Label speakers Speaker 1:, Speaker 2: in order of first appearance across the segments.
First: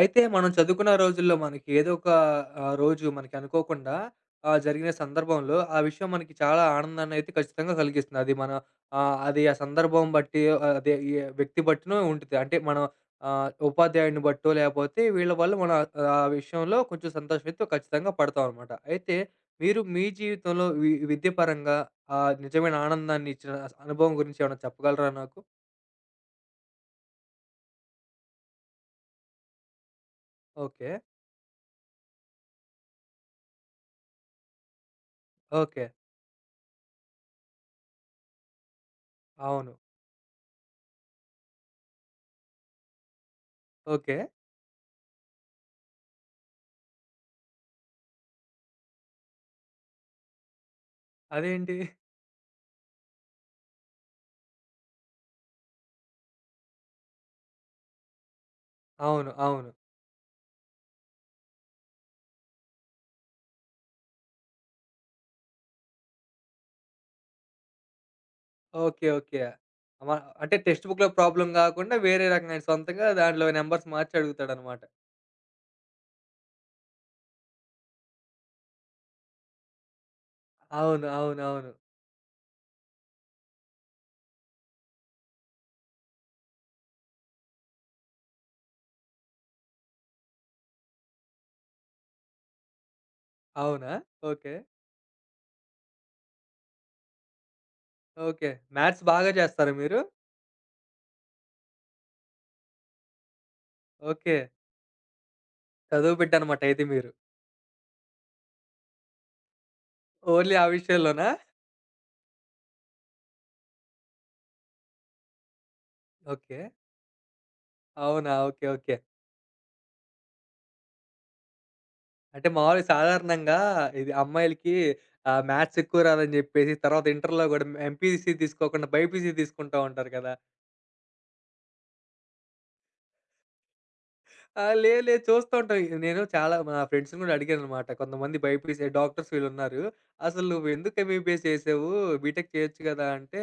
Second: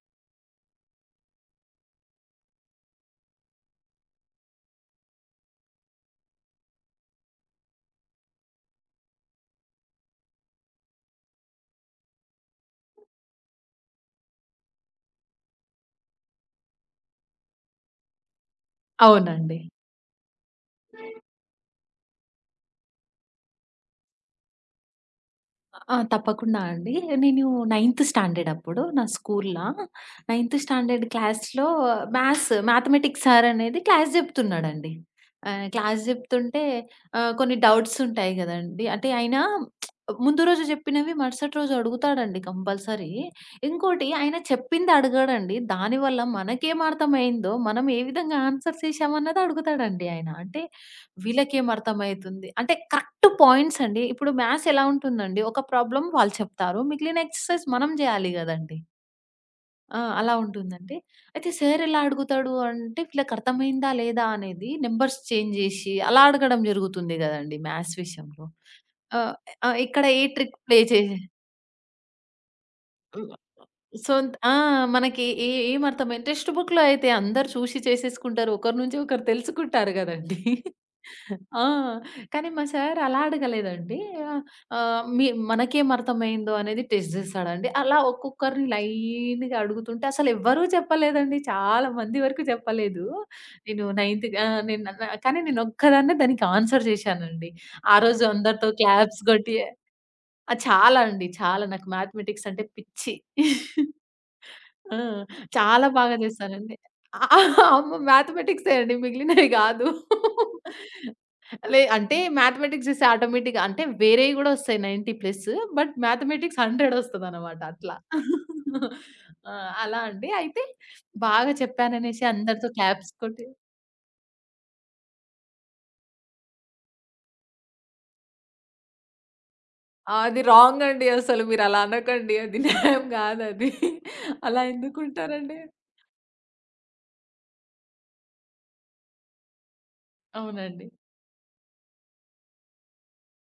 Speaker 1: అయితే మనం చదువుకున్న రోజుల్లో మనకి ఏదో ఒక రోజు మనకి అనుకోకుండా జరిగిన సందర్భంలో ఆ విషయం మనకి చాలా ఆనందాన్నయితే ఖచ్చితంగా కలిగిస్తుంది. అది మన అది ఆ సందర్భం బట్టి అదే ఈ వ్యక్తి బట్టినూ ఉంటది. అంటే మనం ఉపాధ్యాయుడిని బట్టో లేపోతే వీళ్ళ వల్ల మనం ఆ విషయంలో కొంచెం సంతోషమైతే ఖచ్చితంగా పడతాం అనమాట. అయితే
Speaker 2: అవునండి.
Speaker 1: మీరు మీ జీవితంలో విద్య పరంగా నిజమైన ఆనందాన్ని ఇచ్చిన అనుభవం గురించి ఏమైనా చెప్పగలరా నాకు?
Speaker 2: ఆ! తప్పకుండా అండి. నేను నైన్త్ స్టాండర్డ్ అప్పుడు నా స్కూల్‌లా. Ninth
Speaker 1: okay.
Speaker 2: స్టాండర్డ్ క్లాస్‌లో మ్యాథ్స్, మ్యాథమెటిక్స్ సార్ అనేది క్లాస్ చెప్తున్నాడండి.
Speaker 1: ఓకే.
Speaker 2: క్లాస్ చెప్తుంటే కొన్ని డౌట్స్ ఉంటాయి గదండీ! అంటే ఆయన
Speaker 1: అవును.
Speaker 2: ముందు రోజు చెప్పినవి మరుసటి రోజు అడుగుతాడండి కంపల్సరీ. ఇంకోటి
Speaker 1: ఓకే.
Speaker 2: ఆయన చెప్పింది అడగడండి. దానివల్ల మనకేం అర్థమైందో, మనం ఏ విధంగా ఆన్సర్స్ ఏసామన్నది అడుగుతాడండి ఆయన. అంటే వీళ్ళకేం
Speaker 1: అదేంటి?
Speaker 2: అర్థమైతుంది? అంటే కరెక్ట్ పాయింట్స్ అండి. ఇప్పుడు మ్యాథ్స్ ఎలా ఉంటుందండి, ఒక ప్రాబ్లమ్ వాళ్ళు చెప్తారు. మిగిలిన ఎక్సర్‌సైజ్ మనం జేయాలి గదండీ!
Speaker 1: అవును. అవును.
Speaker 2: ఆ! అలా ఉంటుందండి. అయితే సార్ ఎలా అడుగుతాడు అంటే, వీళ్ళకర్థమైందా లేదా అనేది నంబర్స్ చేంజ్ జేసి అలా అడగడం జరుగుతుంది గదండీ మ్యాథ్స్ విషయంలో.
Speaker 1: ఓకే.
Speaker 2: ఆహ్,
Speaker 1: ఓకే.
Speaker 2: ఆహ్, ఇక్కడ
Speaker 1: మ
Speaker 2: ఏ
Speaker 1: అంటే
Speaker 2: ట్రిక్ ప్లే
Speaker 1: టెక్స్ట్
Speaker 2: చే
Speaker 1: బుక్‌లో ప్రాబ్లమ్ గాకుండా వేరే రకంగా ఆయన సొంతంగా దాంట్లో నంబర్స్ మార్చి
Speaker 2: సొంత ఆ!
Speaker 1: అడుగుతాడనమాట.
Speaker 2: మనకి ఏం అర్థమై టెక్స్ట్ బుక్‌లో అయితే అందరూ చూసి చేసేసుకుంటారు. ఒకరి నుంచి ఒకరు తెలుసుకుంటారు గదండీ.
Speaker 1: అవును.
Speaker 2: ఆ!
Speaker 1: అవునవును.
Speaker 2: కానీ మా సార్ అలా అడగలేదండి. ఆహ్, ఆహ్, మీ మనకేం అర్థమైందో అనేది టెస్ట్ జేస్తాడండి. అలా ఒక్కొక్కరిని లైన్‌గా అడుగుతుంటే అసలెవ్వరూ చెప్పలేదండి. చాలా మంది వరకు చెప్పలేదు. నేను
Speaker 1: అవునా?
Speaker 2: నైన్త్ ఆ!
Speaker 1: ఓకే.
Speaker 2: నేను నా కానీ నేనొక్కదాన్నే దానికి ఆన్సర్ జేశానండి. ఆ రోజు
Speaker 1: ఓకే.
Speaker 2: అందరితో
Speaker 1: మ్యాథ్స్
Speaker 2: క్లాప్స్
Speaker 1: బాగా
Speaker 2: గొట్టి
Speaker 1: చేస్తారా మీరు?
Speaker 2: ఆ! చాలా అండి. చాలా నాకు మ్యాథమెటిక్స్ అంటే పిచ్చి.
Speaker 1: ఓకే.
Speaker 2: ఆ! చాలా
Speaker 1: చదువు
Speaker 2: బాగా
Speaker 1: బిడ్డ అనమాట
Speaker 2: చేస్తానండి.
Speaker 1: అయితే మీరు.
Speaker 2: అమ్మ మ్యాథమెటిక్సే అండి మిగిలినవి గాదు.
Speaker 1: ఓన్లీ ఆ విషయంలోనా?
Speaker 2: అంటే మ్యాథమెటిక్స్ చేస్తే ఆటోమేటిక్‌గా అంటే వేరేవి గూడా ఒస్తాయి 90+. But
Speaker 1: okay.
Speaker 2: మ్యాథమెటిక్స్ 100 ఒస్తదనమాట అట్లా.
Speaker 1: అవునా? ఓకే. ఓకే.
Speaker 2: ఆ! అలా అండి. అయితే బాగా చెప్పాననేసి
Speaker 1: అంటే
Speaker 2: అందరితో
Speaker 1: మామూలుగా
Speaker 2: క్లాప్స్ కొట్టి
Speaker 1: సాధారణంగా ఇది అమ్మాయిలకి మ్యాథ్స్ ఎక్కువ రాదని జెప్పేసి తర్వాత ఇంటర్‌లో గూడా ఎంపీసీ తీసుకోకుండా బైపీసీ తీసుకుంటా ఉంటారు
Speaker 2: ఆ!
Speaker 1: కదా!
Speaker 2: అది రాంగ్ అండి అసలు. మీరలా అనకండి. అది న్యాయం గాదది.
Speaker 1: ఆ!
Speaker 2: అలా
Speaker 1: లేదు లేదు. చూస్తూ
Speaker 2: ఎందుకుంటారండి?
Speaker 1: ఉంటాం. నేను చాలా మా ఫ్రెండ్స్‌ని గూడా అడిగాననమాట. కొంతమంది బైపీసీ డాక్టర్స్ వీళ్ళున్నారు. "అసలు
Speaker 2: అవునండి.
Speaker 1: నువ్వెందుకు ఎంబీబీఎస్ చేసావు? బీటెక్ చేయొచ్చు గదా!" అంటే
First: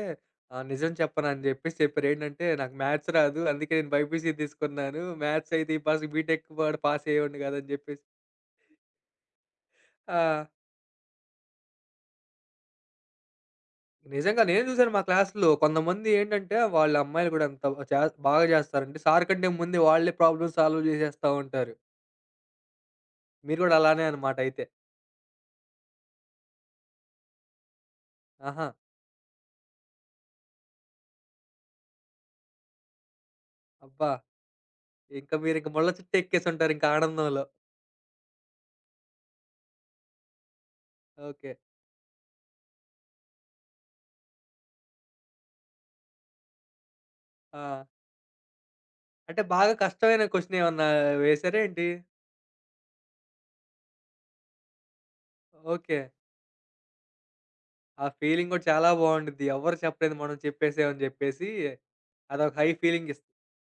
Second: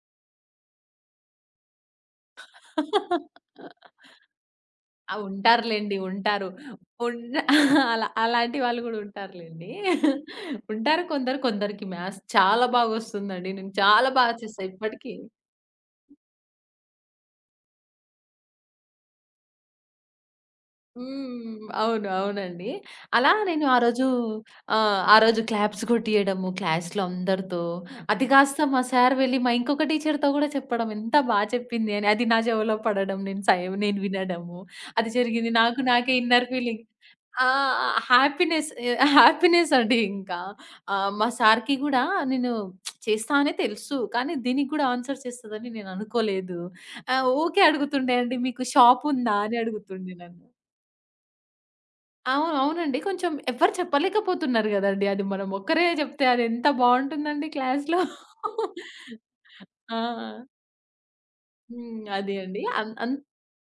Speaker 1: నిజం చెప్పనా అని జెప్పేసి చెప్పారు. ఏంటంటే, "నాకు మ్యాథ్స్ రాదు. అందుకే నేను బైపీసీ తీసుకున్నాను.
Speaker 2: ఆ!
Speaker 1: మ్యాథ్స్ అయితే ఈ
Speaker 2: ఉంటారులెండి.
Speaker 1: పాస్ బీటెక్
Speaker 2: ఉంటారు.
Speaker 1: పాస్
Speaker 2: ఉన్న
Speaker 1: అయ్యేవాడిని గాదు" అని జెప్పేసి.
Speaker 2: అలా అలాంటి వాళ్ళు గూడా ఉంటారులెండి.
Speaker 1: ఆ!
Speaker 2: ఉంటారు కొందరు. కొందరికి మ్యాథ్స్ చాలా బాగొస్తుందండి. నేను చాలా బాగా
Speaker 1: నిజంగా
Speaker 2: చేశా
Speaker 1: నేను జూసాను మా
Speaker 2: ఇప్పటికి.
Speaker 1: క్లాస్‌లో కొంతమంది ఏంటంటే, వాళ్ళ అమ్మాయిలు గూడా అంత చే బాగా జేస్తారంటే సార్ కంటే ముందే వాళ్ళే ప్రాబ్లమ్ సాల్వ్ జేసేస్తా
Speaker 2: హ్మ్.
Speaker 1: ఉంటారు.
Speaker 2: అవును. అవునండి. అలా
Speaker 1: మీరు
Speaker 2: నేను
Speaker 1: గూడా
Speaker 2: ఆ
Speaker 1: అలానే
Speaker 2: రోజు
Speaker 1: అన్నమాట అయితే.
Speaker 2: ఆహ్, ఆ రోజు క్లాప్స్ కొట్టియడము క్లాస్‌లో అందరితో. అది
Speaker 1: ఆహా!
Speaker 2: కాస్త మా సార్ వెళ్లి మా ఇంకొక టీచర్‌తో గూడా చెప్పడం ఎంత బా చెప్పింది అని. అది నా చెవిలో పడడం. నేను
Speaker 1: అబ్బా!
Speaker 2: వినడము. అది
Speaker 1: ఇంకా
Speaker 2: జరిగింది.
Speaker 1: మీరింక
Speaker 2: నాకు
Speaker 1: ముళ్ళ చుట్టూ
Speaker 2: నాకే ఇన్నర్
Speaker 1: ఎక్కేసుంటారు
Speaker 2: ఫీలింగ్
Speaker 1: ఇంక ఆనందంలో.
Speaker 2: ఆ! హ్యాపీనెస్ హ్యాపీనెస్ అండి ఇంకా. మా
Speaker 1: ఓకే.
Speaker 2: సార్‌కి గూడా నేను చేస్తా అనే తెలుసు. కానీ దీనికి గూడా ఆన్సర్ చేస్తదని నేను అనుకోలేదు. ఊకే
Speaker 1: ఆ!
Speaker 2: అడుగుతుండే అండి, "మీకు షాప్ ఉందా?"
Speaker 1: అంటే
Speaker 2: అని
Speaker 1: బాగా
Speaker 2: అడుగుతుండే
Speaker 1: కష్టమైన
Speaker 2: నన్ను.
Speaker 1: క్వెషన్ ఏమన్నా వేసారా ఏంటి?
Speaker 2: అవును. అవునండి. కొంచెం ఎవ్వరు చెప్పలేకపోతున్నారు గదండీ! అది మనం ఒక్కరే
Speaker 1: ఓకే.
Speaker 2: జెప్తే అది ఎంత బావుంటుందండి క్లాస్‌లో.
Speaker 1: ఆ ఫీలింగ్ గూడా చాలా బావుండిద్ది. ఎవ్వరు చెప్పలేదు మనం
Speaker 2: ఆ!
Speaker 1: చెప్పేసాం అని జెప్పేసి.
Speaker 2: హ్మ్. అదే
Speaker 1: అదొక
Speaker 2: అండి.
Speaker 1: హై
Speaker 2: అన్
Speaker 1: ఫీలింగ్
Speaker 2: అంత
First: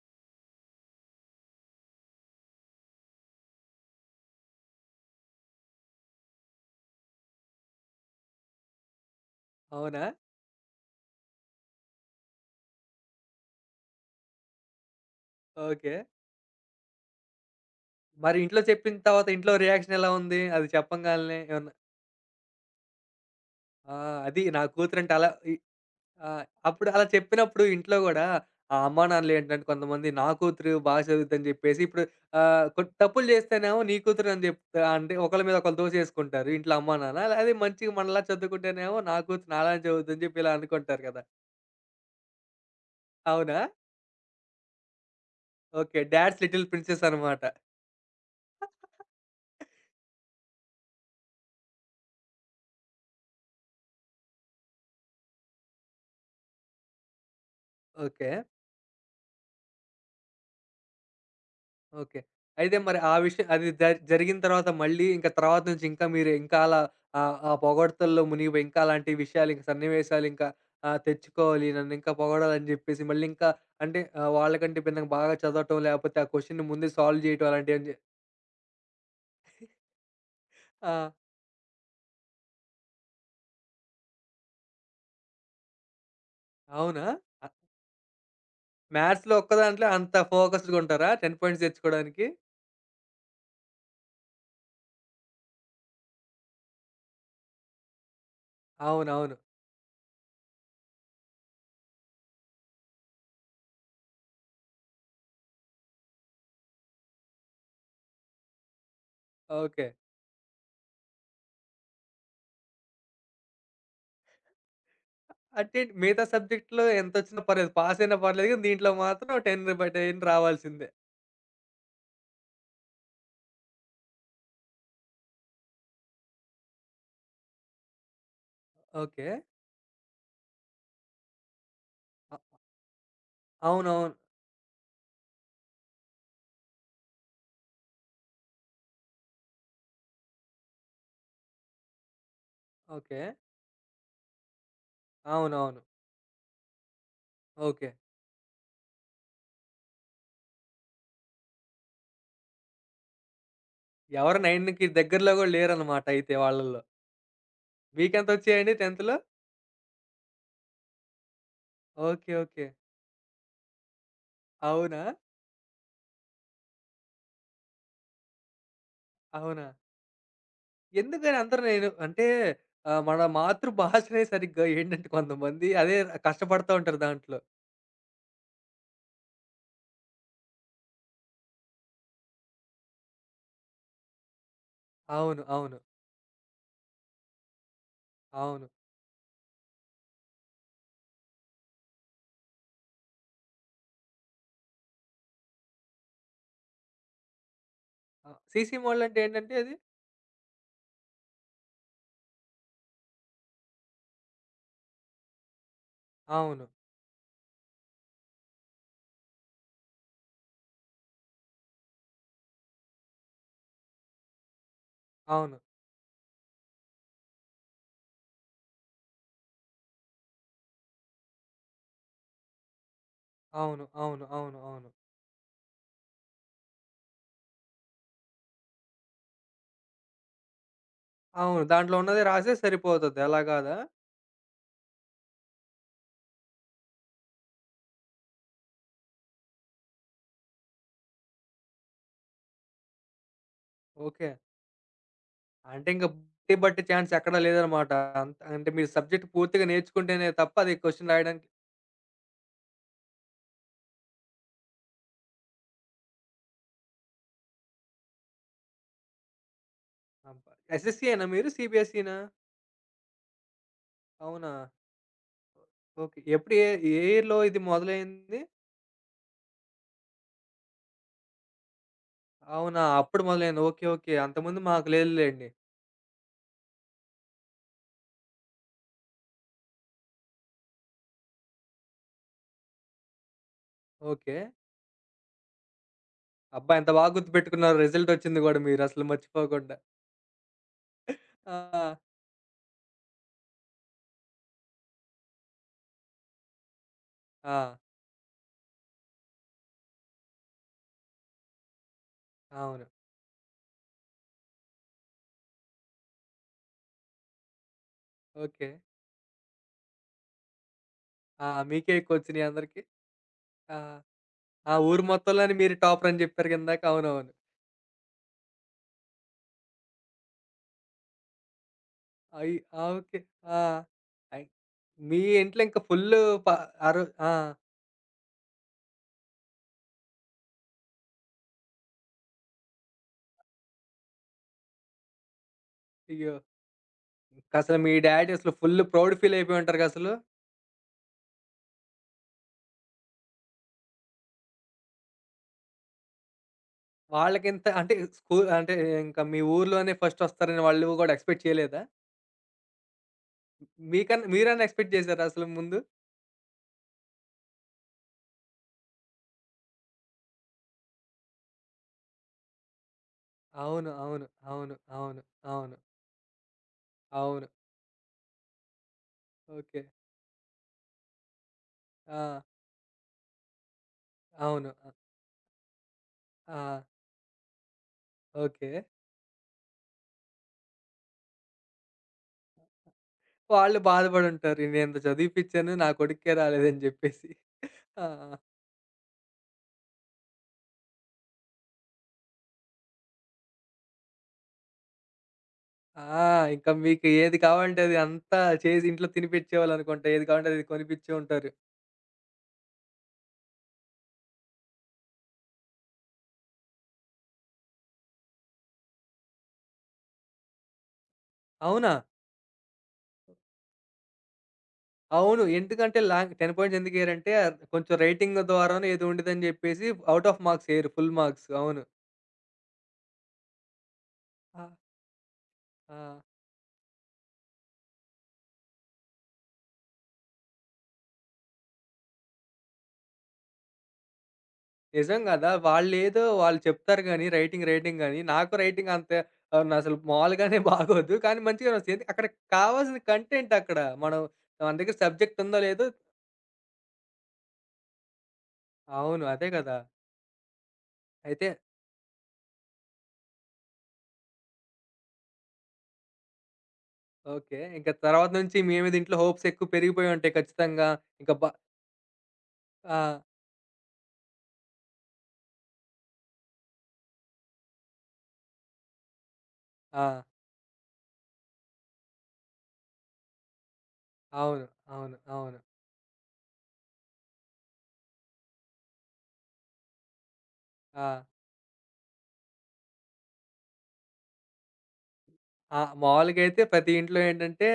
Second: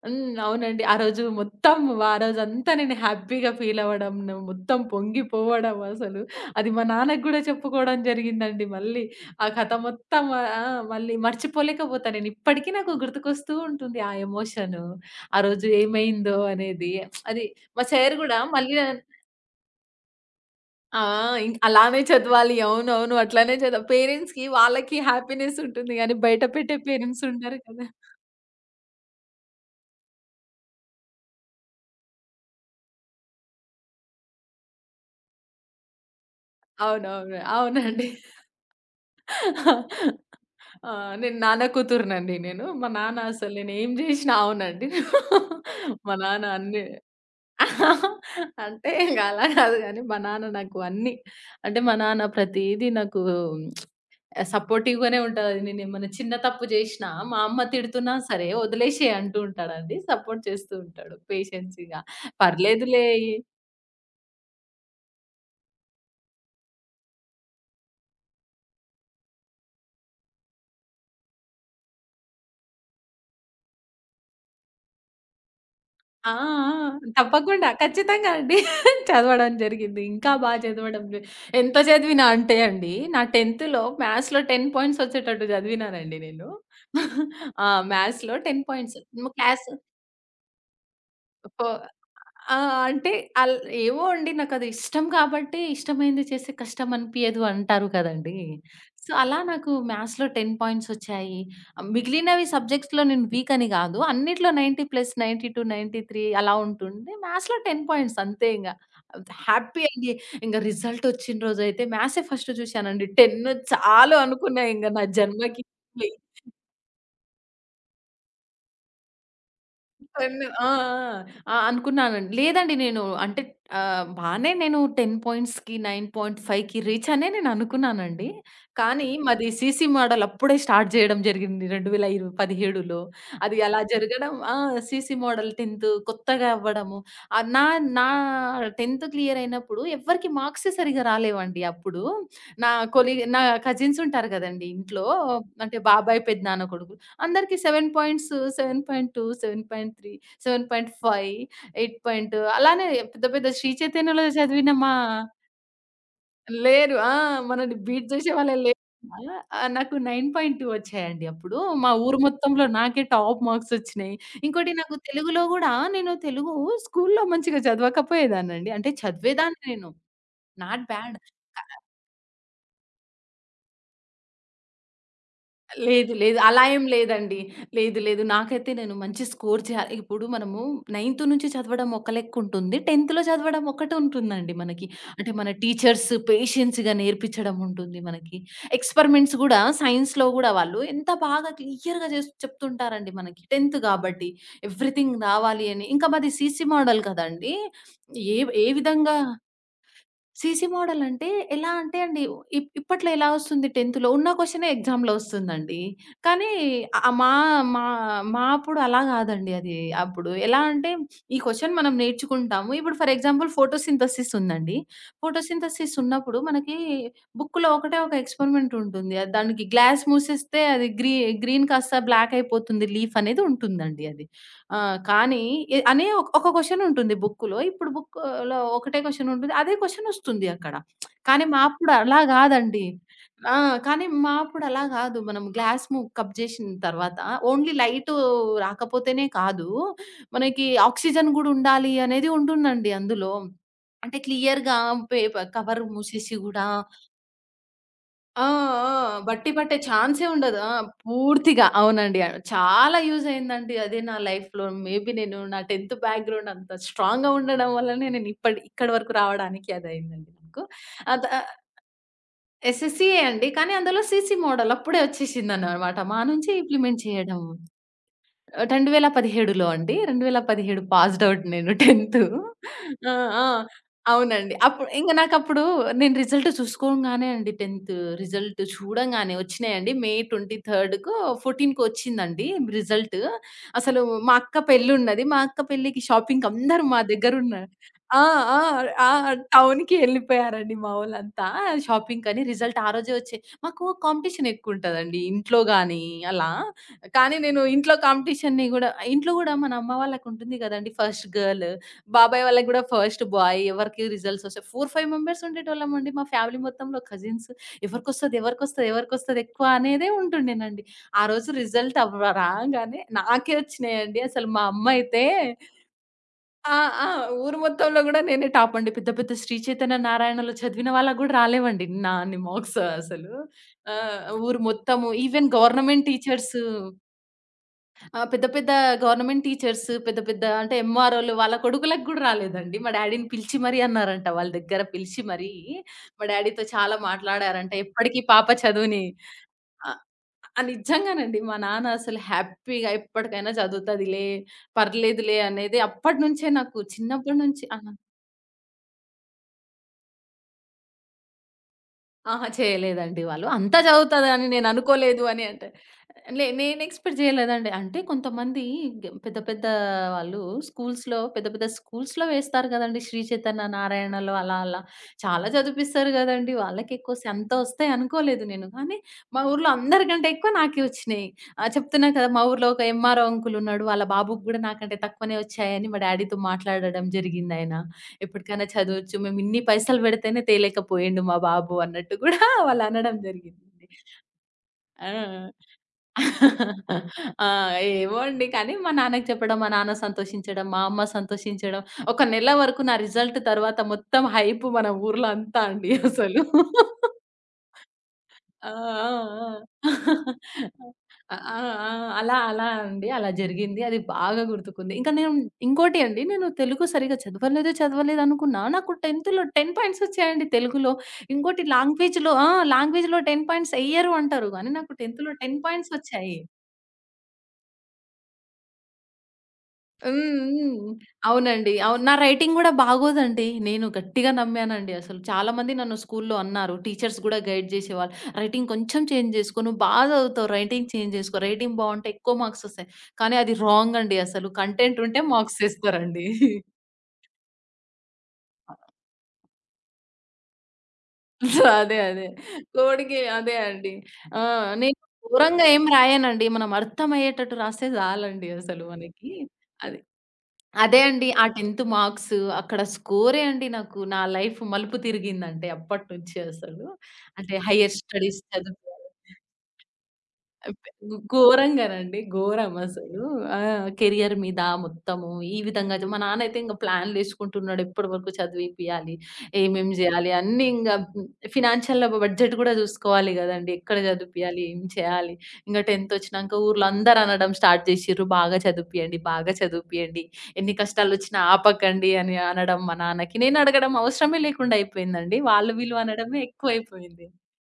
Speaker 2: హ్మ్. అవునండి. ఆ రోజు మొత్తం ఆ రోజంతా నేను హ్యాపీగా ఫీల్ అవ్వడం, నేను మొత్తం పొంగిపోవడం అసలు. అది మా నాన్నకి గూడా చెప్పుకోవడం జరిగిందండి మళ్ళీ. ఆ కథ
Speaker 1: అవునా?
Speaker 2: మొత్తం ఆహ్, ఆ! మళ్ళీ మర్చిపోలేకపోతా నేను. ఇప్పటికీ నాకు గుర్తుకొస్తూ ఉంటుంది ఆ ఎమోషను. ఆ రోజు
Speaker 1: ఓకే.
Speaker 2: ఏమైందో అనేది. అది మా సార్
Speaker 1: మరి
Speaker 2: గూడా
Speaker 1: ఇంట్లో
Speaker 2: మళ్ళీ
Speaker 1: చెప్పిన తర్వాత ఇంట్లో రియాక్షన్ ఎలా ఉంది? అది
Speaker 2: ఆ!
Speaker 1: చెప్పంగాల్నే
Speaker 2: ఇం
Speaker 1: ఏమన్నా
Speaker 2: అలానే చదవాలి. అవునవును. అట్లానే చదవ
Speaker 1: ఆ! అది
Speaker 2: పేరెంట్స్‌కి
Speaker 1: నా
Speaker 2: వాళ్ళకి
Speaker 1: కూతురంటే అలా
Speaker 2: హ్యాపీనెస్ ఉంటుంది గానీ
Speaker 1: ఆ!
Speaker 2: బయట పెట్టే
Speaker 1: అప్పుడు అలా
Speaker 2: పేరెంట్స్ ఉంటారు
Speaker 1: చెప్పినప్పుడు
Speaker 2: కదా!
Speaker 1: ఇంట్లో గూడా ఆ అమ్మానాన్నలు ఏంటంటే కొంతమంది నా కూతురు బాగా చదువుద్దని జెప్పేసి ఇప్పుడు కొన్ని తప్పులు జేస్తేనేమో నీ కూతురని జెప్తా అంటే ఒకళ్ళ మీద ఒకళ్ళు దోసేసుకుంటారు ఇంట్లో అమ్మా, నాన్న.
Speaker 2: అవునవును.
Speaker 1: అదే మంచిగా
Speaker 2: అవునండి.
Speaker 1: మనలా చదువుకుంటేనేమో నా కూతురు నాలానే చదువుద్దని జెప్పి ఇలా
Speaker 2: ఆ!
Speaker 1: అనుకుంటారు గదా!
Speaker 2: నేను నాన్న కూతురునండి నేను. మా నాన్న అసలు
Speaker 1: అవునా?
Speaker 2: నేనేం జేషినా అవునండి.
Speaker 1: ఓకే.
Speaker 2: మా
Speaker 1: డాడ్స్
Speaker 2: నాన్న
Speaker 1: లిటిల్
Speaker 2: అన్ని
Speaker 1: ప్రిన్సెస్ అనమాట.
Speaker 2: అంటే ఇంగ అలా గాదు గానీ, మా నాన్న ప్రతీదీ నాకు సపోర్టివ్‌గానే ఉంటారు. నేనేమన్నా చిన్న తప్పు జేషినా, మా అమ్మ తిడుతున్నా
Speaker 1: ఓకే.
Speaker 2: సరే వదిలేషెయి అంటూ ఉంటాడండి. సపోర్ట్ చేస్తూ ఉంటాడు. పేషెన్స్‌గా
Speaker 1: ఓకే. అయితే మరి
Speaker 2: పర్లేదులే
Speaker 1: ఆ విషయం అది జరిగిన తర్వాత మళ్ళీ ఇంక తర్వాత నుంచి ఇంకా మీరు ఇంకా అలా ఆ పొగడ్తల్లో మునిగిపోయి ఇంకా అలాంటి విషయాలు ఇంక సన్నివేశాలు ఇంకా తెచ్చుకోవాలి నన్ను ఇంకా పొగడాలని జెప్పేసి మళ్ళీ ఇంకా అంటే వాళ్ళకంటే భిన్నంగా బాగా చదవటం లేపోతే ఆ
Speaker 2: ఆ!
Speaker 1: క్వెషన్‌ని
Speaker 2: ఆ!
Speaker 1: ముందే సాల్వ్ జేయటం
Speaker 2: తప్పకుండా.
Speaker 1: అలాంటివేం
Speaker 2: ఖచ్చితంగా అండి. చదవడం జరిగింది. ఇంకా బా
Speaker 1: ఆ!
Speaker 2: చదవడం జ ఎంత చదివినా అంటే అండి, నా 10థ్‌లో మ్యాథ్స్‌లో 10 పాయింట్స్ వచ్చేటట్టు చదివినానండి నేను.
Speaker 1: అవునా? అ
Speaker 2: ఆ! మ్యాథ్స్‌లో 10 పాయింట్స్.
Speaker 1: మ్యాథ్స్‌లో ఒక్క
Speaker 2: క్లాస్
Speaker 1: దాంట్లో అంత ఫోకస్డ్‌గా ఉంటారా 10 పాయింట్స్
Speaker 2: పో
Speaker 1: తెచ్చుకోవడానికి?
Speaker 2: ఆ! అంటే అల్ ఏమో అండి. నాకది ఇష్టం కాబట్టి, ఇష్టమైంది చేస్తే కష్టం అనిపియదు అంటారు కదండీ! సో,
Speaker 1: అవునవును.
Speaker 2: అలా నాకు మ్యాథ్స్‌లో 10 పాయింట్స్ వచ్చాయి. మిగిలినవి సబ్జెక్ట్స్‌లో నేను వీక్ అని గాదు. అన్నిట్లో 90+, 92, 93 అలా ఉంటుండే. మ్యాథ్స్‌లో 10 పాయింట్స్ అంతే ఇంగ. Happy
Speaker 1: okay.
Speaker 2: అండి. ఇంగ రిజల్ట్ వచ్చిన రోజైతే మ్యాథ్సే ఫస్ట్ చూశానండి. 10 చాలు అనుకున్నా ఇంగ నా జన్మకి.
Speaker 1: అంటే మిగతా సబ్జెక్ట్‌లో ఎంతొచ్చినా పర్లేదు. పాసయినా పర్లేదు గానీ దీంట్లో మాత్రం 10 బై 10
Speaker 2: కన్ను ఆ!
Speaker 1: రావాల్సిందే.
Speaker 2: ఆ! ఆ! అనుకున్నానండి. లేదండి నేను అంటే ఆహ్, బానే నేను 10 పాయింట్స్‌కి, 9.5కి రీచ్ అనే నేను అనుకున్నానండి. కానీ
Speaker 1: ఓకే.
Speaker 2: మాది సీసీ మోడల్ అప్పుడే స్టార్ట్ చేయడం జరిగింది 2017లో. అది అలా
Speaker 1: అవునవును.
Speaker 2: జరగడం ఆ! సీసీ మోడల్ 10థ్ కొత్తగా అవ్వడము. ఆహ్, నా నా 10థ్ క్లియర్ అయినప్పుడు ఎవ్వరికీ మార్క్సే సరిగ్గా రాలేవండి అప్పుడు. నా
Speaker 1: ఓకే.
Speaker 2: నా కజిన్స్ ఉంటారు కదండీ ఇంట్లో. అంటే
Speaker 1: అవునవును.
Speaker 2: బాబాయ్, పెదనాన్న కొడుకు. అందరికి 7
Speaker 1: ఓకే.
Speaker 2: పాయింట్స్, 7.2, 7.3, 7.5, 8. అలానే పెద్ద పెద్ద శ్రీ చైతన్యలో
Speaker 1: ఎవరు
Speaker 2: చదివిన
Speaker 1: 9కి
Speaker 2: మా
Speaker 1: దగ్గరలో గూడా లేరనమాట అయితే వాళ్ళల్లో.
Speaker 2: లేరు. ఆ! మనల్ని బీట్ చేసేవాళ్ళే
Speaker 1: మీకెంతొచ్చాయండి
Speaker 2: లేరు.
Speaker 1: 10థ్‌లో?
Speaker 2: నాకు 9.2 వచ్చాయండి అప్పుడు. మా ఊరు
Speaker 1: ఓకే.
Speaker 2: మొత్తంలో
Speaker 1: ఓకే.
Speaker 2: నాకే టాప్ మార్క్స్ వచ్చినాయి. ఇంకోటి నాకు
Speaker 1: అవునా?
Speaker 2: తెలుగులో గూడా నేను తెలుగు స్కూల్లో మంచిగా చదవకపోయేదాన్నండి. అంటే చదివేదాన్ని
Speaker 1: అవునా?
Speaker 2: నేను. Not bad.
Speaker 1: ఎందుకని
Speaker 2: క
Speaker 1: అందరూ నేను అంటే మన మాతృభాషనే సరిగ్గా ఏంటంటే కొంతమంది అదే
Speaker 2: లేదు, లేదు, అలా
Speaker 1: కష్టపడతా
Speaker 2: ఏం
Speaker 1: ఉంటారు దాంట్లో.
Speaker 2: లేదండి. లేదు, లేదు, నాకైతే నేను మంచి స్కోర్ చేయాలి. ఇప్పుడు మనము నైన్త్ నుంచి చదవడం ఒక లెక్కుంటుంది. 10థ్‌లో చదవడం ఒకటి ఉంటుందండి మనకి. అంటే
Speaker 1: అవును.
Speaker 2: మన
Speaker 1: అవును.
Speaker 2: టీచర్స్ పేషెన్స్‌గా నేర్పించడం ఉంటుంది మనకి.
Speaker 1: అవును.
Speaker 2: ఎక్స్‌పెరిమెంట్స్ గూడా సైన్స్‌లో గూడా వాళ్ళు ఎంత బాగా క్లియర్‌గా చేసి చెప్తుంటారండి మనకి. 10థ్ కాబట్టి ఎవ్రీథింగ్ రావాలి అని. ఇంకా మాది సీసీ మోడల్ కదండీ!
Speaker 1: ఆ!
Speaker 2: ఏ ఏ
Speaker 1: సీసీ
Speaker 2: విధంగా
Speaker 1: మోడలంటే ఏంటంటే అది?
Speaker 2: సీసీ మోడల్ అంటే ఎలా అంటే అండి ఇప్పట్లో ఎలా వస్తుంది 10థ్‌లో ఉన్న క్వెషనే ఎగ్జామ్‌లో వస్తుందండి. కానీ
Speaker 1: అవును.
Speaker 2: ఆహ్, మా మా మా అప్పుడు అలా కాదండి అది. అప్పుడు ఎలా అంటే ఈ క్వెషన్ మనం నేర్చుకుంటాము. ఇప్పుడు ఫర్ ఎగ్జాంపుల్ ఫోటోసింథసిస్ ఉందండి.
Speaker 1: అవును.
Speaker 2: ఫోటోసింథసిస్ ఉన్నప్పుడు మనకి బుక్‌లో ఒకటే ఒక ఎక్స్‌పెరిమెంట్ ఉంటుంది. అది దానికి గ్లాస్ మూసేస్తే అది గ్రీన్ కాస్త బ్లాక్ అయిపోతుంది లీఫ్ అనేది
Speaker 1: అవును.
Speaker 2: ఉంటుందండి
Speaker 1: అవును.
Speaker 2: అది.
Speaker 1: అవును.
Speaker 2: ఆ!
Speaker 1: అవును.
Speaker 2: కానీ ఎ అనే ఒక ఒక క్వెషన్ ఉంటుంది బుక్కులో. ఇప్పుడు బుక్కులో ఒకటే క్వెషన్ ఉంటుంది. అదే క్వెషన్ వస్తుంది అక్కడ. కానీ మా
Speaker 1: అవును.
Speaker 2: అప్పుడు
Speaker 1: దాంట్లో
Speaker 2: అలా
Speaker 1: ఉన్నది రాస్తే
Speaker 2: కాదండి.
Speaker 1: సరిపోతది. అలా
Speaker 2: ఆ!
Speaker 1: గాదా?
Speaker 2: కానీ మా అప్పుడు అలా కాదు. మనం గ్లాస్ ము కప్ చేసిన తర్వాత ఓన్లీ లైటు రాకపోతేనే కాదు, మనకి ఆక్సిజన్ కూడా ఉండాలి అనేది ఉంటుందండి అందులో. అంటే
Speaker 1: ఓకే.
Speaker 2: క్లియర్‌గా పేపర్ కవర్
Speaker 1: అంటే ఇంక
Speaker 2: మూసేసి
Speaker 1: బట్టి,
Speaker 2: కూడా
Speaker 1: బట్టి ఛాన్స్ ఎక్కడా లేదనమాట. అంత
Speaker 2: ఆ!
Speaker 1: అంటే మీరు
Speaker 2: ఆ!
Speaker 1: సబ్జెక్ట్
Speaker 2: బట్టి
Speaker 1: పూర్తిగా
Speaker 2: పట్టే ఛాన్సే
Speaker 1: నేర్చుకుంటేనే తప్ప
Speaker 2: ఉండదు.
Speaker 1: అది
Speaker 2: ఆ!
Speaker 1: క్వెషన్ రాయడానికి
Speaker 2: పూర్తిగా అవునండి. చాలా యూజ్ అయిందండి అది నా లైఫ్‌లో. మేబీ నేను నా 10థ్ బ్యాక్‌గ్రౌండ్ అంత స్ట్రాంగ్‌గా ఉండడం వల్లనే నేను ఇప్పటి ఇక్కడి వరకు రావడానికి అదయిందండి
Speaker 1: అబ్బా!
Speaker 2: నాకు. అద
Speaker 1: ఎస్ఎస్‌సీయేనా
Speaker 2: ఆహ్,
Speaker 1: మీరు? సీబీఎస్‌ఈనా?
Speaker 2: ఎస్ఎస్‌సీయే అండి. కానీ అందులో సీసీ
Speaker 1: అవునా?
Speaker 2: మోడల్ అప్పుడే వచ్చేసిందనమాట.
Speaker 1: ఓకే.
Speaker 2: మా నుంచి
Speaker 1: ఎప్పుడు ఏ, ఏ
Speaker 2: ఇంప్లిమెంట్
Speaker 1: ఇయర్‌లో
Speaker 2: చేయడం.
Speaker 1: ఇది మొదలైంది?
Speaker 2: 2017లో అండి. 2017 పాస్డ్ ఔట్ నేను 10థ్.
Speaker 1: అవునా!
Speaker 2: ఆ!
Speaker 1: అప్పుడు
Speaker 2: ఆ!
Speaker 1: మొదలైంది. ఓకే. ఓకే.
Speaker 2: అవునండి.
Speaker 1: అంతకుముందు
Speaker 2: అప్పుడు
Speaker 1: మాకు
Speaker 2: ఇంక
Speaker 1: లేదులెండి.
Speaker 2: నాకప్పుడు నేను రిజల్ట్ చూసుకోంగానే అండి 10థ్ రిజల్ట్ చూడంగానే వచ్చినాయండి. మే 23కు 14కి వచ్చిందండి రిజల్ట్. అసలు మా
Speaker 1: ఓకే.
Speaker 2: అక్క పెళ్ళున్నది. మా అక్క పెళ్ళికి షాపింగ్‌కి
Speaker 1: అబ్బా!
Speaker 2: అందరూ
Speaker 1: ఎంత
Speaker 2: మా
Speaker 1: బాగా
Speaker 2: దగ్గరున్నారు.
Speaker 1: గుర్తుపెట్టుకున్నారు రిజల్ట్
Speaker 2: ఆ!
Speaker 1: వచ్చింది
Speaker 2: ఆ!
Speaker 1: గూడా మీరసలు
Speaker 2: ఆ!
Speaker 1: మర్చిపోకుండా.
Speaker 2: టౌన్‌కి ఎళ్ళిపోయారండి మా వోళ్ళంతా
Speaker 1: ఆ!
Speaker 2: షాపింగ్‌కని. రిజల్ట్ ఆ రోజే వచ్చే మాకు కాంపిటీషన్ ఎక్కువుంటదండి. ఇంట్లో గాని అలా. కానీ నేను
Speaker 1: ఆ!
Speaker 2: ఇంట్లో కాంపిటీషన్‌ని గూడా ఇంట్లో గూడా మన అమ్మ వాళ్ళకుంటుంది గదండీ! ఫస్ట్ గర్ల్, బాబాయ్ వాళ్ళకి గూడా
Speaker 1: అవును.
Speaker 2: ఫస్ట్ బాయ్ ఎవరికి రిజల్ట్స్ ఒస్తాయి. 4, 5 మెంబర్స్ ఉండేటోళ్ళమండి మా ఫ్యామిలీ మొత్తంలో కజిన్స్. ఎవరికొస్తది?
Speaker 1: ఓకే.
Speaker 2: ఎవరికొస్తది? ఎవరికొస్తది ఎక్కువ అనేదే ఉంటుండేనండి. ఆ
Speaker 1: ఆ!
Speaker 2: రోజు
Speaker 1: మీకే
Speaker 2: రిజల్ట్ అవ్వ
Speaker 1: ఎక్కువొచ్చినియి అందరికి.
Speaker 2: రాంగానే నాకే
Speaker 1: ఆ!
Speaker 2: ఒచ్చినాయండి. అసలు మా
Speaker 1: ఆ
Speaker 2: అమ్మ
Speaker 1: ఊరు
Speaker 2: అయితే
Speaker 1: మొత్తంలోనే మీరు టాపరని జెప్పారు
Speaker 2: ఆ!
Speaker 1: ఇందాక.
Speaker 2: ఆ!
Speaker 1: అవునవును.
Speaker 2: ఊరు మొత్తంలో గూడా నేనే టాప్ అండి. పెద్ద పెద్ద శ్రీ చైతన్య నారాయణలో చదివిన వాళ్ళకి గూడా రాలేవండి నాన్ని
Speaker 1: అయి
Speaker 2: మార్క్స్
Speaker 1: ఆ! ఓకే.
Speaker 2: అసలు.
Speaker 1: ఆ!
Speaker 2: ఆ!
Speaker 1: అయి
Speaker 2: ఊరు మొత్తము
Speaker 1: మీ
Speaker 2: ఈవెన్
Speaker 1: ఇంట్లో ఇంకా
Speaker 2: గవర్నమెంట్
Speaker 1: ఫుల్లు ప
Speaker 2: టీచర్స్
Speaker 1: ఆ రోజు ఆ!
Speaker 2: ఆ! పెద్ద పెద్ద గవర్నమెంట్ టీచర్స్, పెద్ద పెద్ద అంటే ఎంఆర్‌ఓలు వాళ్ళ కొడుకులకు గూడా రాలేదండి. మా డ్యాడీని పిలిచి మరీ అన్నారంట. వాళ్ళ దగ్గర పిలిచి మరీ మా
Speaker 1: అయ్యో!
Speaker 2: డ్యాడీతో చాలా మాట్లాడారంట.
Speaker 1: ఇంకసలు మీ
Speaker 2: ఎప్పటికి
Speaker 1: డ్యాడీ
Speaker 2: పాప
Speaker 1: అసలు ఫుల్
Speaker 2: చదువుని
Speaker 1: ప్రౌడ్ ఫీల్ అయిపోయి ఉంటారుగా
Speaker 2: ఆ!
Speaker 1: అసలు.
Speaker 2: ఆ! నిజంగానండి. మా నాన్న అసలు హ్యాపీగా ఎప్పటికైనా చదువుతదిలే, పర్లేదులే అనేది అప్పటినుంచే నాకు చిన్నప్పటి నుంచి
Speaker 1: వాళ్ళకింత
Speaker 2: ఆ!
Speaker 1: అంటే అంటే ఇంకా మీ ఊర్లోనే ఫస్ట్ వస్తారని వాళ్ళు కూడా ఎక్స్‌పెక్ట్ చేయలేదా?
Speaker 2: అహా! చేయలేదండి వాళ్ళు. అంత
Speaker 1: మీకన్నా
Speaker 2: చదువుతదని
Speaker 1: మీరన్నా ఎక్స్‌పెక్ట్
Speaker 2: నేననుకోలేదు
Speaker 1: చేసారా
Speaker 2: అని
Speaker 1: అసలు
Speaker 2: అంటే,
Speaker 1: ముందు?
Speaker 2: నేను ఎక్స్‌పెక్ట్ చేయలేదండి. అంటే కొంతమంది గ పెద్ద పెద్ద వాళ్ళు స్కూల్స్‌లో పెద్ద పెద్ద స్కూల్స్‌లో వేస్తారు గదండీ! శ్రీ చైతన్య,
Speaker 1: అవును. అవును.
Speaker 2: నారాయణలో అలా
Speaker 1: అవును.
Speaker 2: అలా.
Speaker 1: అవును.
Speaker 2: చాలా
Speaker 1: అవును.
Speaker 2: చదివిపిస్తారు గదండీ! వాళ్ళకెక్కువ వస్తాయి.
Speaker 1: అవును.
Speaker 2: అంత వస్తాయి అనుకోలేదు నేను. కానీ మా ఊర్లో
Speaker 1: ఓకే.
Speaker 2: అందరికంటే ఎక్కువ నాకే వచ్చినాయి. చెప్తున్నా కదా!
Speaker 1: ఆ!
Speaker 2: మా ఊర్లో ఒక ఎంఆర్‌ఓ అంకుల్ ఉన్నాడు. వాళ్ళ బాబుకి గూడా
Speaker 1: అవును.
Speaker 2: నాకంటే తక్కువనే వచ్చాయని మా డ్యాడీతో
Speaker 1: ఆ!
Speaker 2: మాట్లాడడం జరిగిందాయన. ఎప్పటికైనా
Speaker 1: ఓకే.
Speaker 2: చదవచ్చు. మేమిన్ని పైసలు పెడితేనే తేలేకపోయిండు మా బాబు అన్నట్టు కూడా వాళ్ళనడం
Speaker 1: వాళ్ళు
Speaker 2: జరిగిందండి.
Speaker 1: బాధపడుంటారు. నేనింత
Speaker 2: ఆ!
Speaker 1: చదివిపిచ్చాను. నా కొడుక్కే రాలేదని జెప్పేసి.
Speaker 2: ఆ!
Speaker 1: ఆ!
Speaker 2: ఏమో అండి. కానీ మా నాన్నకి చెప్పడం, మా నాన్న సంతోషించడం, మా అమ్మ సంతోషించడం. ఒక నెల వరకు నా రిజల్ట్ తర్వాత మొత్తం హైప్ మన ఊర్లో అంతా అండి
Speaker 1: ఆ!
Speaker 2: అసలు.
Speaker 1: ఇంకా మీకు ఏది కావాలంటే అది అంతా
Speaker 2: ఆ!
Speaker 1: చేసి ఇంట్లో తినిపిచ్చేవాళ్ళనుకుంటా. ఏది కావాలంటే అది కొనిపిచ్చే
Speaker 2: ఆ!
Speaker 1: ఉంటారు.
Speaker 2: ఆ! ఆ! ఆ! ఆ! అలా అలా అండి. అలా జరిగింది. అది బాగా గుర్తుకుంది. ఇంకా నేను ఇంకోటి అండి నేను తెలుగు సరిగ్గా చదవలేదు, చదవలేదు అనుకున్నా. నాకు 10థ్‌లో 10 పాయింట్స్ వచ్చాయండి తెలుగులో. ఇంకోటి
Speaker 1: అవునా?
Speaker 2: లాంగ్వేజ్‌లో ఆ! లాంగ్వేజ్‌లో 10 పాయింట్స్ ఎయ్యరు అంటారు గానీ నాకు 10థ్‌లో
Speaker 1: అవును.
Speaker 2: 10 పాయింట్స్
Speaker 1: ఎందుకంటే లాంగ్
Speaker 2: వచ్చాయి.
Speaker 1: 10 పాయింట్స్ ఎందుకెయ్యరంటే కొంచెం రైటింగ్ ద్వారానో ఏదో ఉండిద్దని జెప్పేసి
Speaker 2: హ్మ్.
Speaker 1: ఔట్ ఆఫ్ మార్క్స్
Speaker 2: హ్మ్.
Speaker 1: ఎయ్యరు. Full marks.
Speaker 2: అవునండి.
Speaker 1: అవును.
Speaker 2: అవును. నా రైటింగ్ గూడా బాగోదండి. నేను గట్టిగా
Speaker 1: ఆ!
Speaker 2: నమ్మానండి అసలు. చాలా మంది నన్ను
Speaker 1: ఆ!
Speaker 2: స్కూల్లో అన్నారు. టీచర్స్ గూడా గైడ్ జేసేవాళ్ళు. "రైటింగ్ కొంచెం చేంజ్ జేసుకో. నువ్వు బా చదువుతావు. Writing change జేసుకో. రైటింగ్ బావుంటే ఎక్కువ మార్క్స్ ఒస్తాయి." కానీ అది రాంగ్ అండి అసలు. కంటెంట్
Speaker 1: నిజం
Speaker 2: ఉంటే
Speaker 1: గదా!
Speaker 2: మార్క్స్
Speaker 1: వాళ్ళేదో
Speaker 2: ఏస్తారండి.
Speaker 1: వాళ్ళు చెప్తారు గానీ రైటింగ్, రైటింగ్ అని. నాకు రైటింగ్ అంత అసలు మాములుగానే బాగోదు. కానీ
Speaker 2: సో,
Speaker 1: మంచిగానే వస్తది.
Speaker 2: అదే.
Speaker 1: ఎందుకు అక్కడ
Speaker 2: అదే.
Speaker 1: కావాల్సిన
Speaker 2: కోడికి
Speaker 1: కంటెంట్
Speaker 2: అదే
Speaker 1: అక్కడ.
Speaker 2: అండి.
Speaker 1: మనం
Speaker 2: ఆ!
Speaker 1: మన దగ్గర
Speaker 2: నేను
Speaker 1: సబ్జెక్ట్ ఉందో
Speaker 2: దూరంగా
Speaker 1: లేదో
Speaker 2: ఏం రాయనండి. మనం అర్థమయ్యేటట్టు రాస్తే చాలండి అసలు
Speaker 1: అవును.
Speaker 2: మనకి.
Speaker 1: అదే గదా!
Speaker 2: అది. అదే అండి. ఆ
Speaker 1: అయితే
Speaker 2: 10థ్ మార్క్స్ అక్కడ స్కోరే అండి నాకు నా లైఫ్ మలుపు తిరిగిందంటే అప్పటి నుంచి అసలు. అంటే
Speaker 1: ఓకే. ఇంక
Speaker 2: హైయర్
Speaker 1: తర్వాత
Speaker 2: స్టడీస్
Speaker 1: నుంచి మీ మీద
Speaker 2: చదువుకోవాలి.
Speaker 1: ఇంట్లో హోప్స్ ఎక్కువ పెరిగిపోయి ఉంటాయి ఖచ్చితంగా.
Speaker 2: ఘ్
Speaker 1: ఇంక బ
Speaker 2: ఘోరంగానండి. ఘోరం
Speaker 1: ఆ!
Speaker 2: అసలు. ఆ! కెరియర్ మీద మొత్తము ఈ విధంగా అయితే మా నాన్నయితే ఇంక ప్లాన్‌లేసుకుంటున్నాడు. ఎప్పటివరకు చదివిపియాలి, ఏమేం
Speaker 1: ఆ!
Speaker 2: జేయాలి అన్నీ ఇంగ హ్మ్, ఫినాన్షియల్ బడ్జెట్ గూడా జూసుకోవాలి గదండీ. ఎక్కడ చదివిపియాలి,
Speaker 1: అవును.
Speaker 2: ఏం
Speaker 1: అవును.
Speaker 2: చేయాలి?
Speaker 1: అవును.
Speaker 2: ఇంగ 10థ్ ఒచ్చినంక ఊర్లో అందరూ అనడం స్టార్ట్ జేషిర్రు. "బాగా చదివిపియండి, బాగా చదివిపియండి. ఎన్ని
Speaker 1: ఆ!
Speaker 2: కష్టాలొచ్చినా ఆపకండి" అని అనడం మా నాన్నకి. నేను అడగడం అవసరమే లేకుండా అయిపోయిందండి. వాళ్ళు
Speaker 1: ఆ!
Speaker 2: వీళ్ళు
Speaker 1: మామూలుగా
Speaker 2: అనడమే
Speaker 1: అయితే ప్రతి ఇంట్లో
Speaker 2: ఎక్కువైపోయింది.
Speaker 1: ఏంటంటే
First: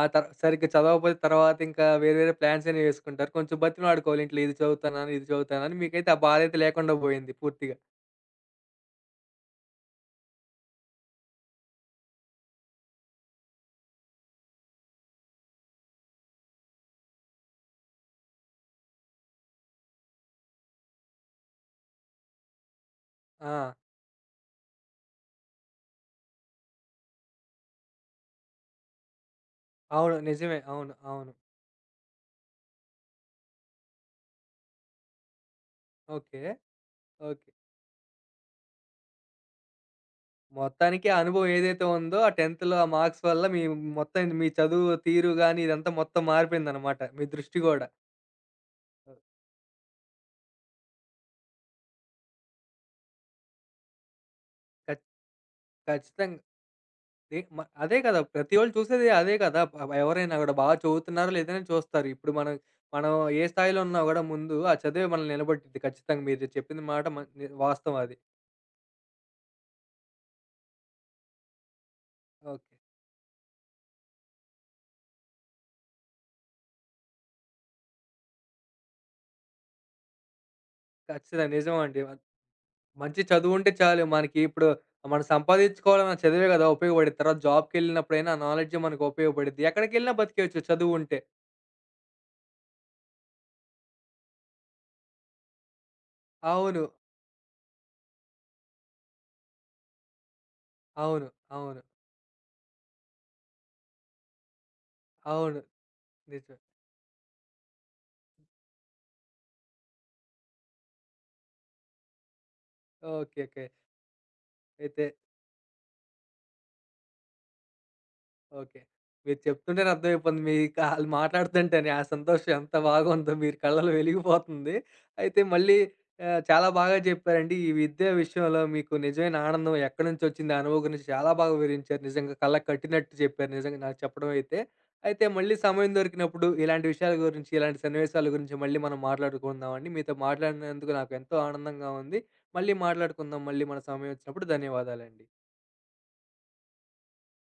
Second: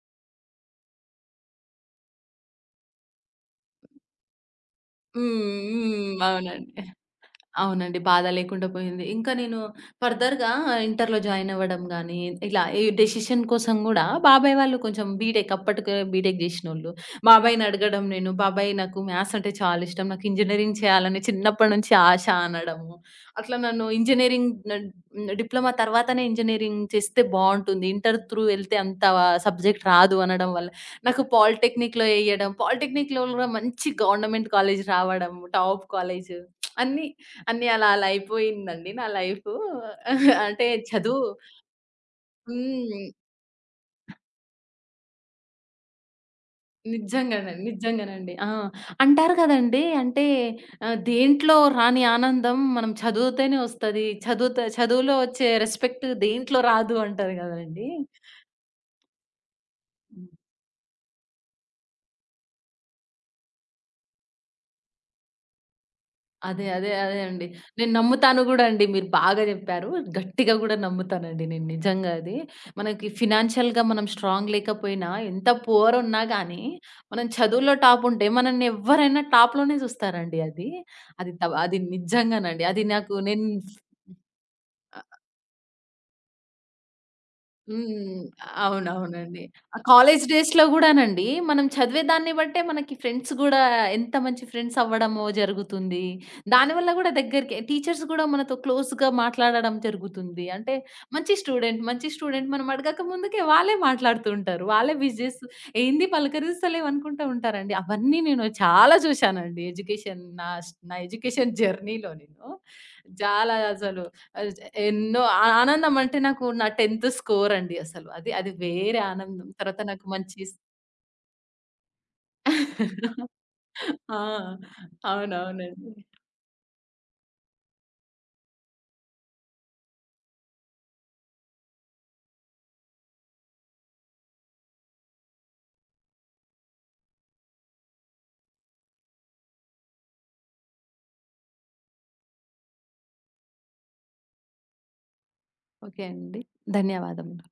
Speaker 1: ఆహ్, తర్ సరిగ్గా చదవకపోతే తర్వాత ఇంకా వేరే వేరే ప్లాన్స్ అనేవి వేసుకుంటారు. కొంచెం బతిమిలాడుకోవాలి ఇంట్లో ఇది చదువుతానని, ఇది
Speaker 2: హ్మ్.
Speaker 1: చదువుతానని. మీకైతే
Speaker 2: హ్మ్.
Speaker 1: ఆ బాధ అయితే
Speaker 2: అవునండి.
Speaker 1: లేకుండా పోయింది పూర్తిగా.
Speaker 2: అవునండి. బాధ లేకుండా పోయింది. ఇంకా నేను ఫర్దర్‌గా ఇంటర్‌లో జాయిన్ అవ్వడం గాని, ఇలా ఏ డెసిషన్ కోసం గూడా బాబాయ్ వాళ్ళు కొంచెం బీటెక్ అప్పటికే బీటెక్ జేసినోళ్ళు. బాబాయిని అడగడం నేను, "బాబాయ్ నాకు మ్యాథ్స్ అంటే చాలా ఇష్టం. నాకు ఇంజినీరింగ్ చేయాలని చిన్నప్పటి నుంచి ఆశ" అనడము. అట్లా
Speaker 1: ఆ!
Speaker 2: నన్ను ఇంజినీరింగ్ నన్ డిప్లొమా తర్వాతనే ఇంజినీరింగ్ చేస్తే బావుంటుంది. ఇంటర్ త్రూ ఎళ్తే అంత సబ్జెక్ట్
Speaker 1: అవును.
Speaker 2: రాదు అనడం
Speaker 1: నిజమే.
Speaker 2: వల్ల,
Speaker 1: అవును.
Speaker 2: నాకు
Speaker 1: అవును.
Speaker 2: పాలిటెక్నిక్‌లో ఎయడం, పాలిటెక్నిక్‌లో గూడా మంచి గవర్నమెంట్ కాలేజ్ రావడం, టాప్ కాలేజ్
Speaker 1: ఓకే.
Speaker 2: అన్నీ
Speaker 1: ఓకే.
Speaker 2: అన్నీ అలా అలా అయిపోయిందండి నా లైఫు. అంటే
Speaker 1: మొత్తానికి ఆ
Speaker 2: చదువు
Speaker 1: అనుభవం ఏదైతే ఉందో ఆ 10థ్‌లో ఆ
Speaker 2: హ్మ్.
Speaker 1: మార్క్స్ వల్ల మీ మొత్తం మీ చదువు తీరు గాని ఇదంతా మొత్తం మారిపోయిందనమాట. మీ దృష్టి
Speaker 2: నిజంగానండి.
Speaker 1: గూడా.
Speaker 2: నిజంగానండి. ఆ! అంటారు కదండీ! అంటే దేంట్లో రాని ఆనందం మనం చదువుతేనే వస్తది.
Speaker 1: ఖచ్
Speaker 2: చదువులో వచ్చే రెస్పెక్ట్
Speaker 1: ఖచ్చితంగా.
Speaker 2: దేంట్లో రాదు అంటారు
Speaker 1: ఏ మ
Speaker 2: కదండీ!
Speaker 1: అదే కదా! ప్రతోళ్ళు చూసేది అదే కదా! ఎవరైనా గూడా బాగా చదువుతున్నారో లేదని చూస్తారు. ఇప్పుడు మనం, మనం ఏ స్థాయిలో ఉన్నా గూడా ముందు ఆ చదువే మనల్ని నిలబెట్టిద్ది ఖచ్చితంగా. మీరు
Speaker 2: అదే.
Speaker 1: చెప్పింది
Speaker 2: అదే.
Speaker 1: మాట
Speaker 2: అదే
Speaker 1: మ
Speaker 2: అండి.
Speaker 1: ని
Speaker 2: నేను
Speaker 1: వాస్తవం అది.
Speaker 2: నమ్ముతాను గూడా అండి. మీరు బాగా జెప్పారు. గట్టిగా గూడా నమ్ముతానండి నేను నిజంగా అది.
Speaker 1: ఓకే.
Speaker 2: మనకి ఫినాన్షియల్‌గా మనం స్ట్రాంగ్ లేకపోయినా, ఎంత పూర్ ఉన్నా గానీ, మనం చదువులో టాప్ ఉంటే మనల్ని ఎవ్వరైనా టాప్‌లోనే జూస్తారండి అది. అది
Speaker 1: ఖచ్చితంగా
Speaker 2: త అది
Speaker 1: నిజమండి.
Speaker 2: నిజంగానండి. అది నాకు
Speaker 1: మంచి
Speaker 2: నేను
Speaker 1: చదువుంటే చాలు మనకి ఇప్పుడు మనం సంపాదించుకోవాలన్న చదివే కదా! ఉపయోగపడిద్ది. తర్వాత
Speaker 2: హ్మ్.
Speaker 1: జాబ్‌కెళ్ళినప్పుడైనా ఆ నాలెడ్జే మనకు
Speaker 2: అవునవునండి.
Speaker 1: ఉపయోగపడిద్ది.
Speaker 2: ఆ
Speaker 1: ఎక్కడికెళ్ళినా
Speaker 2: కాలేజ్ డేస్‌లో
Speaker 1: బతికేయొచ్చు చదువుంటే.
Speaker 2: గూడానండి, మనం చదివే దాన్ని బట్టే మనకి ఫ్రెండ్స్ గూడా ఎంత మంచి ఫ్రెండ్స్ అవ్వడమో జరుగుతుంది.
Speaker 1: అవును.
Speaker 2: దానివల్ల గూడా దగ్గరికి టీచర్స్ గూడా మనతో క్లోజ్‌గా మాట్లాడడం జరుగుతుంది. అంటే
Speaker 1: అవును.
Speaker 2: మంచి
Speaker 1: అవును.
Speaker 2: స్టూడెంట్, మంచి స్టూడెంట్ మనం అడగక ముందుకే వాళ్ళే మాట్లాడుతూ ఉంటారు. వాళ్ళే విష్ చేస్తూ
Speaker 1: అవును.
Speaker 2: ఏంది
Speaker 1: నిజమే.
Speaker 2: పలకరిస్తలేవు అనుకుంటా ఉంటారండి. అవన్నీ నేను చాలా చూశానండి ఎడ్యుకేషన్ నా స్ నా ఎడ్యుకేషన్ జర్నీలో నేను.
Speaker 1: ఓకే.
Speaker 2: చాలా
Speaker 1: ఓకే.
Speaker 2: అసలు అజ్
Speaker 1: అయితే
Speaker 2: ఎన్నో ఆ ఆనందం అంటే నాకు నా 10థ్ స్కోర్ అండి అసలు. అది అది
Speaker 1: ఓకే.
Speaker 2: వేరే
Speaker 1: మీరు
Speaker 2: ఆనందం. తర్వాత
Speaker 1: చెప్తుంటేనే
Speaker 2: నాకు మంచి
Speaker 1: అర్థమైపోతుంది.
Speaker 2: స్
Speaker 1: మీకు ఆళ్ళు మాట్లాడుతుంటేనే ఆ సంతోషం ఎంత బాగుందో మీరు కళ్ళలో
Speaker 2: ఆ!
Speaker 1: వెలిగిపోతుంది. అయితే మళ్ళీ
Speaker 2: అవునవునండి.
Speaker 1: చాలా బాగా చెప్పారండి. ఈ విద్య విషయంలో మీకు నిజమైన ఆనందం ఎక్కడి నుంచొచ్చింది, ఆ అనుభవం గురించి చాలా బాగా వివరించారు. నిజంగా కళ్ళకి కట్టినట్టు చెప్పారు నిజంగా నాకు చెప్పడం అయితే. అయితే మళ్ళీ సమయం దొరికినప్పుడు ఇలాంటి విషయాల గురించి, ఇలాంటి సన్నివేశాల గురించి మళ్ళీ మనం మాట్లాడుకుందామండి. మీతో మాట్లాడినందుకు నాకు ఎంతో ఆనందంగా ఉంది. మళ్ళీ మాట్లాడుకుందాం. మళ్ళీ మన సమయం వచ్చినప్పుడు. ధన్యవాదాలండి.
Speaker 2: ఓకే అండి. ధన్యవాదములు.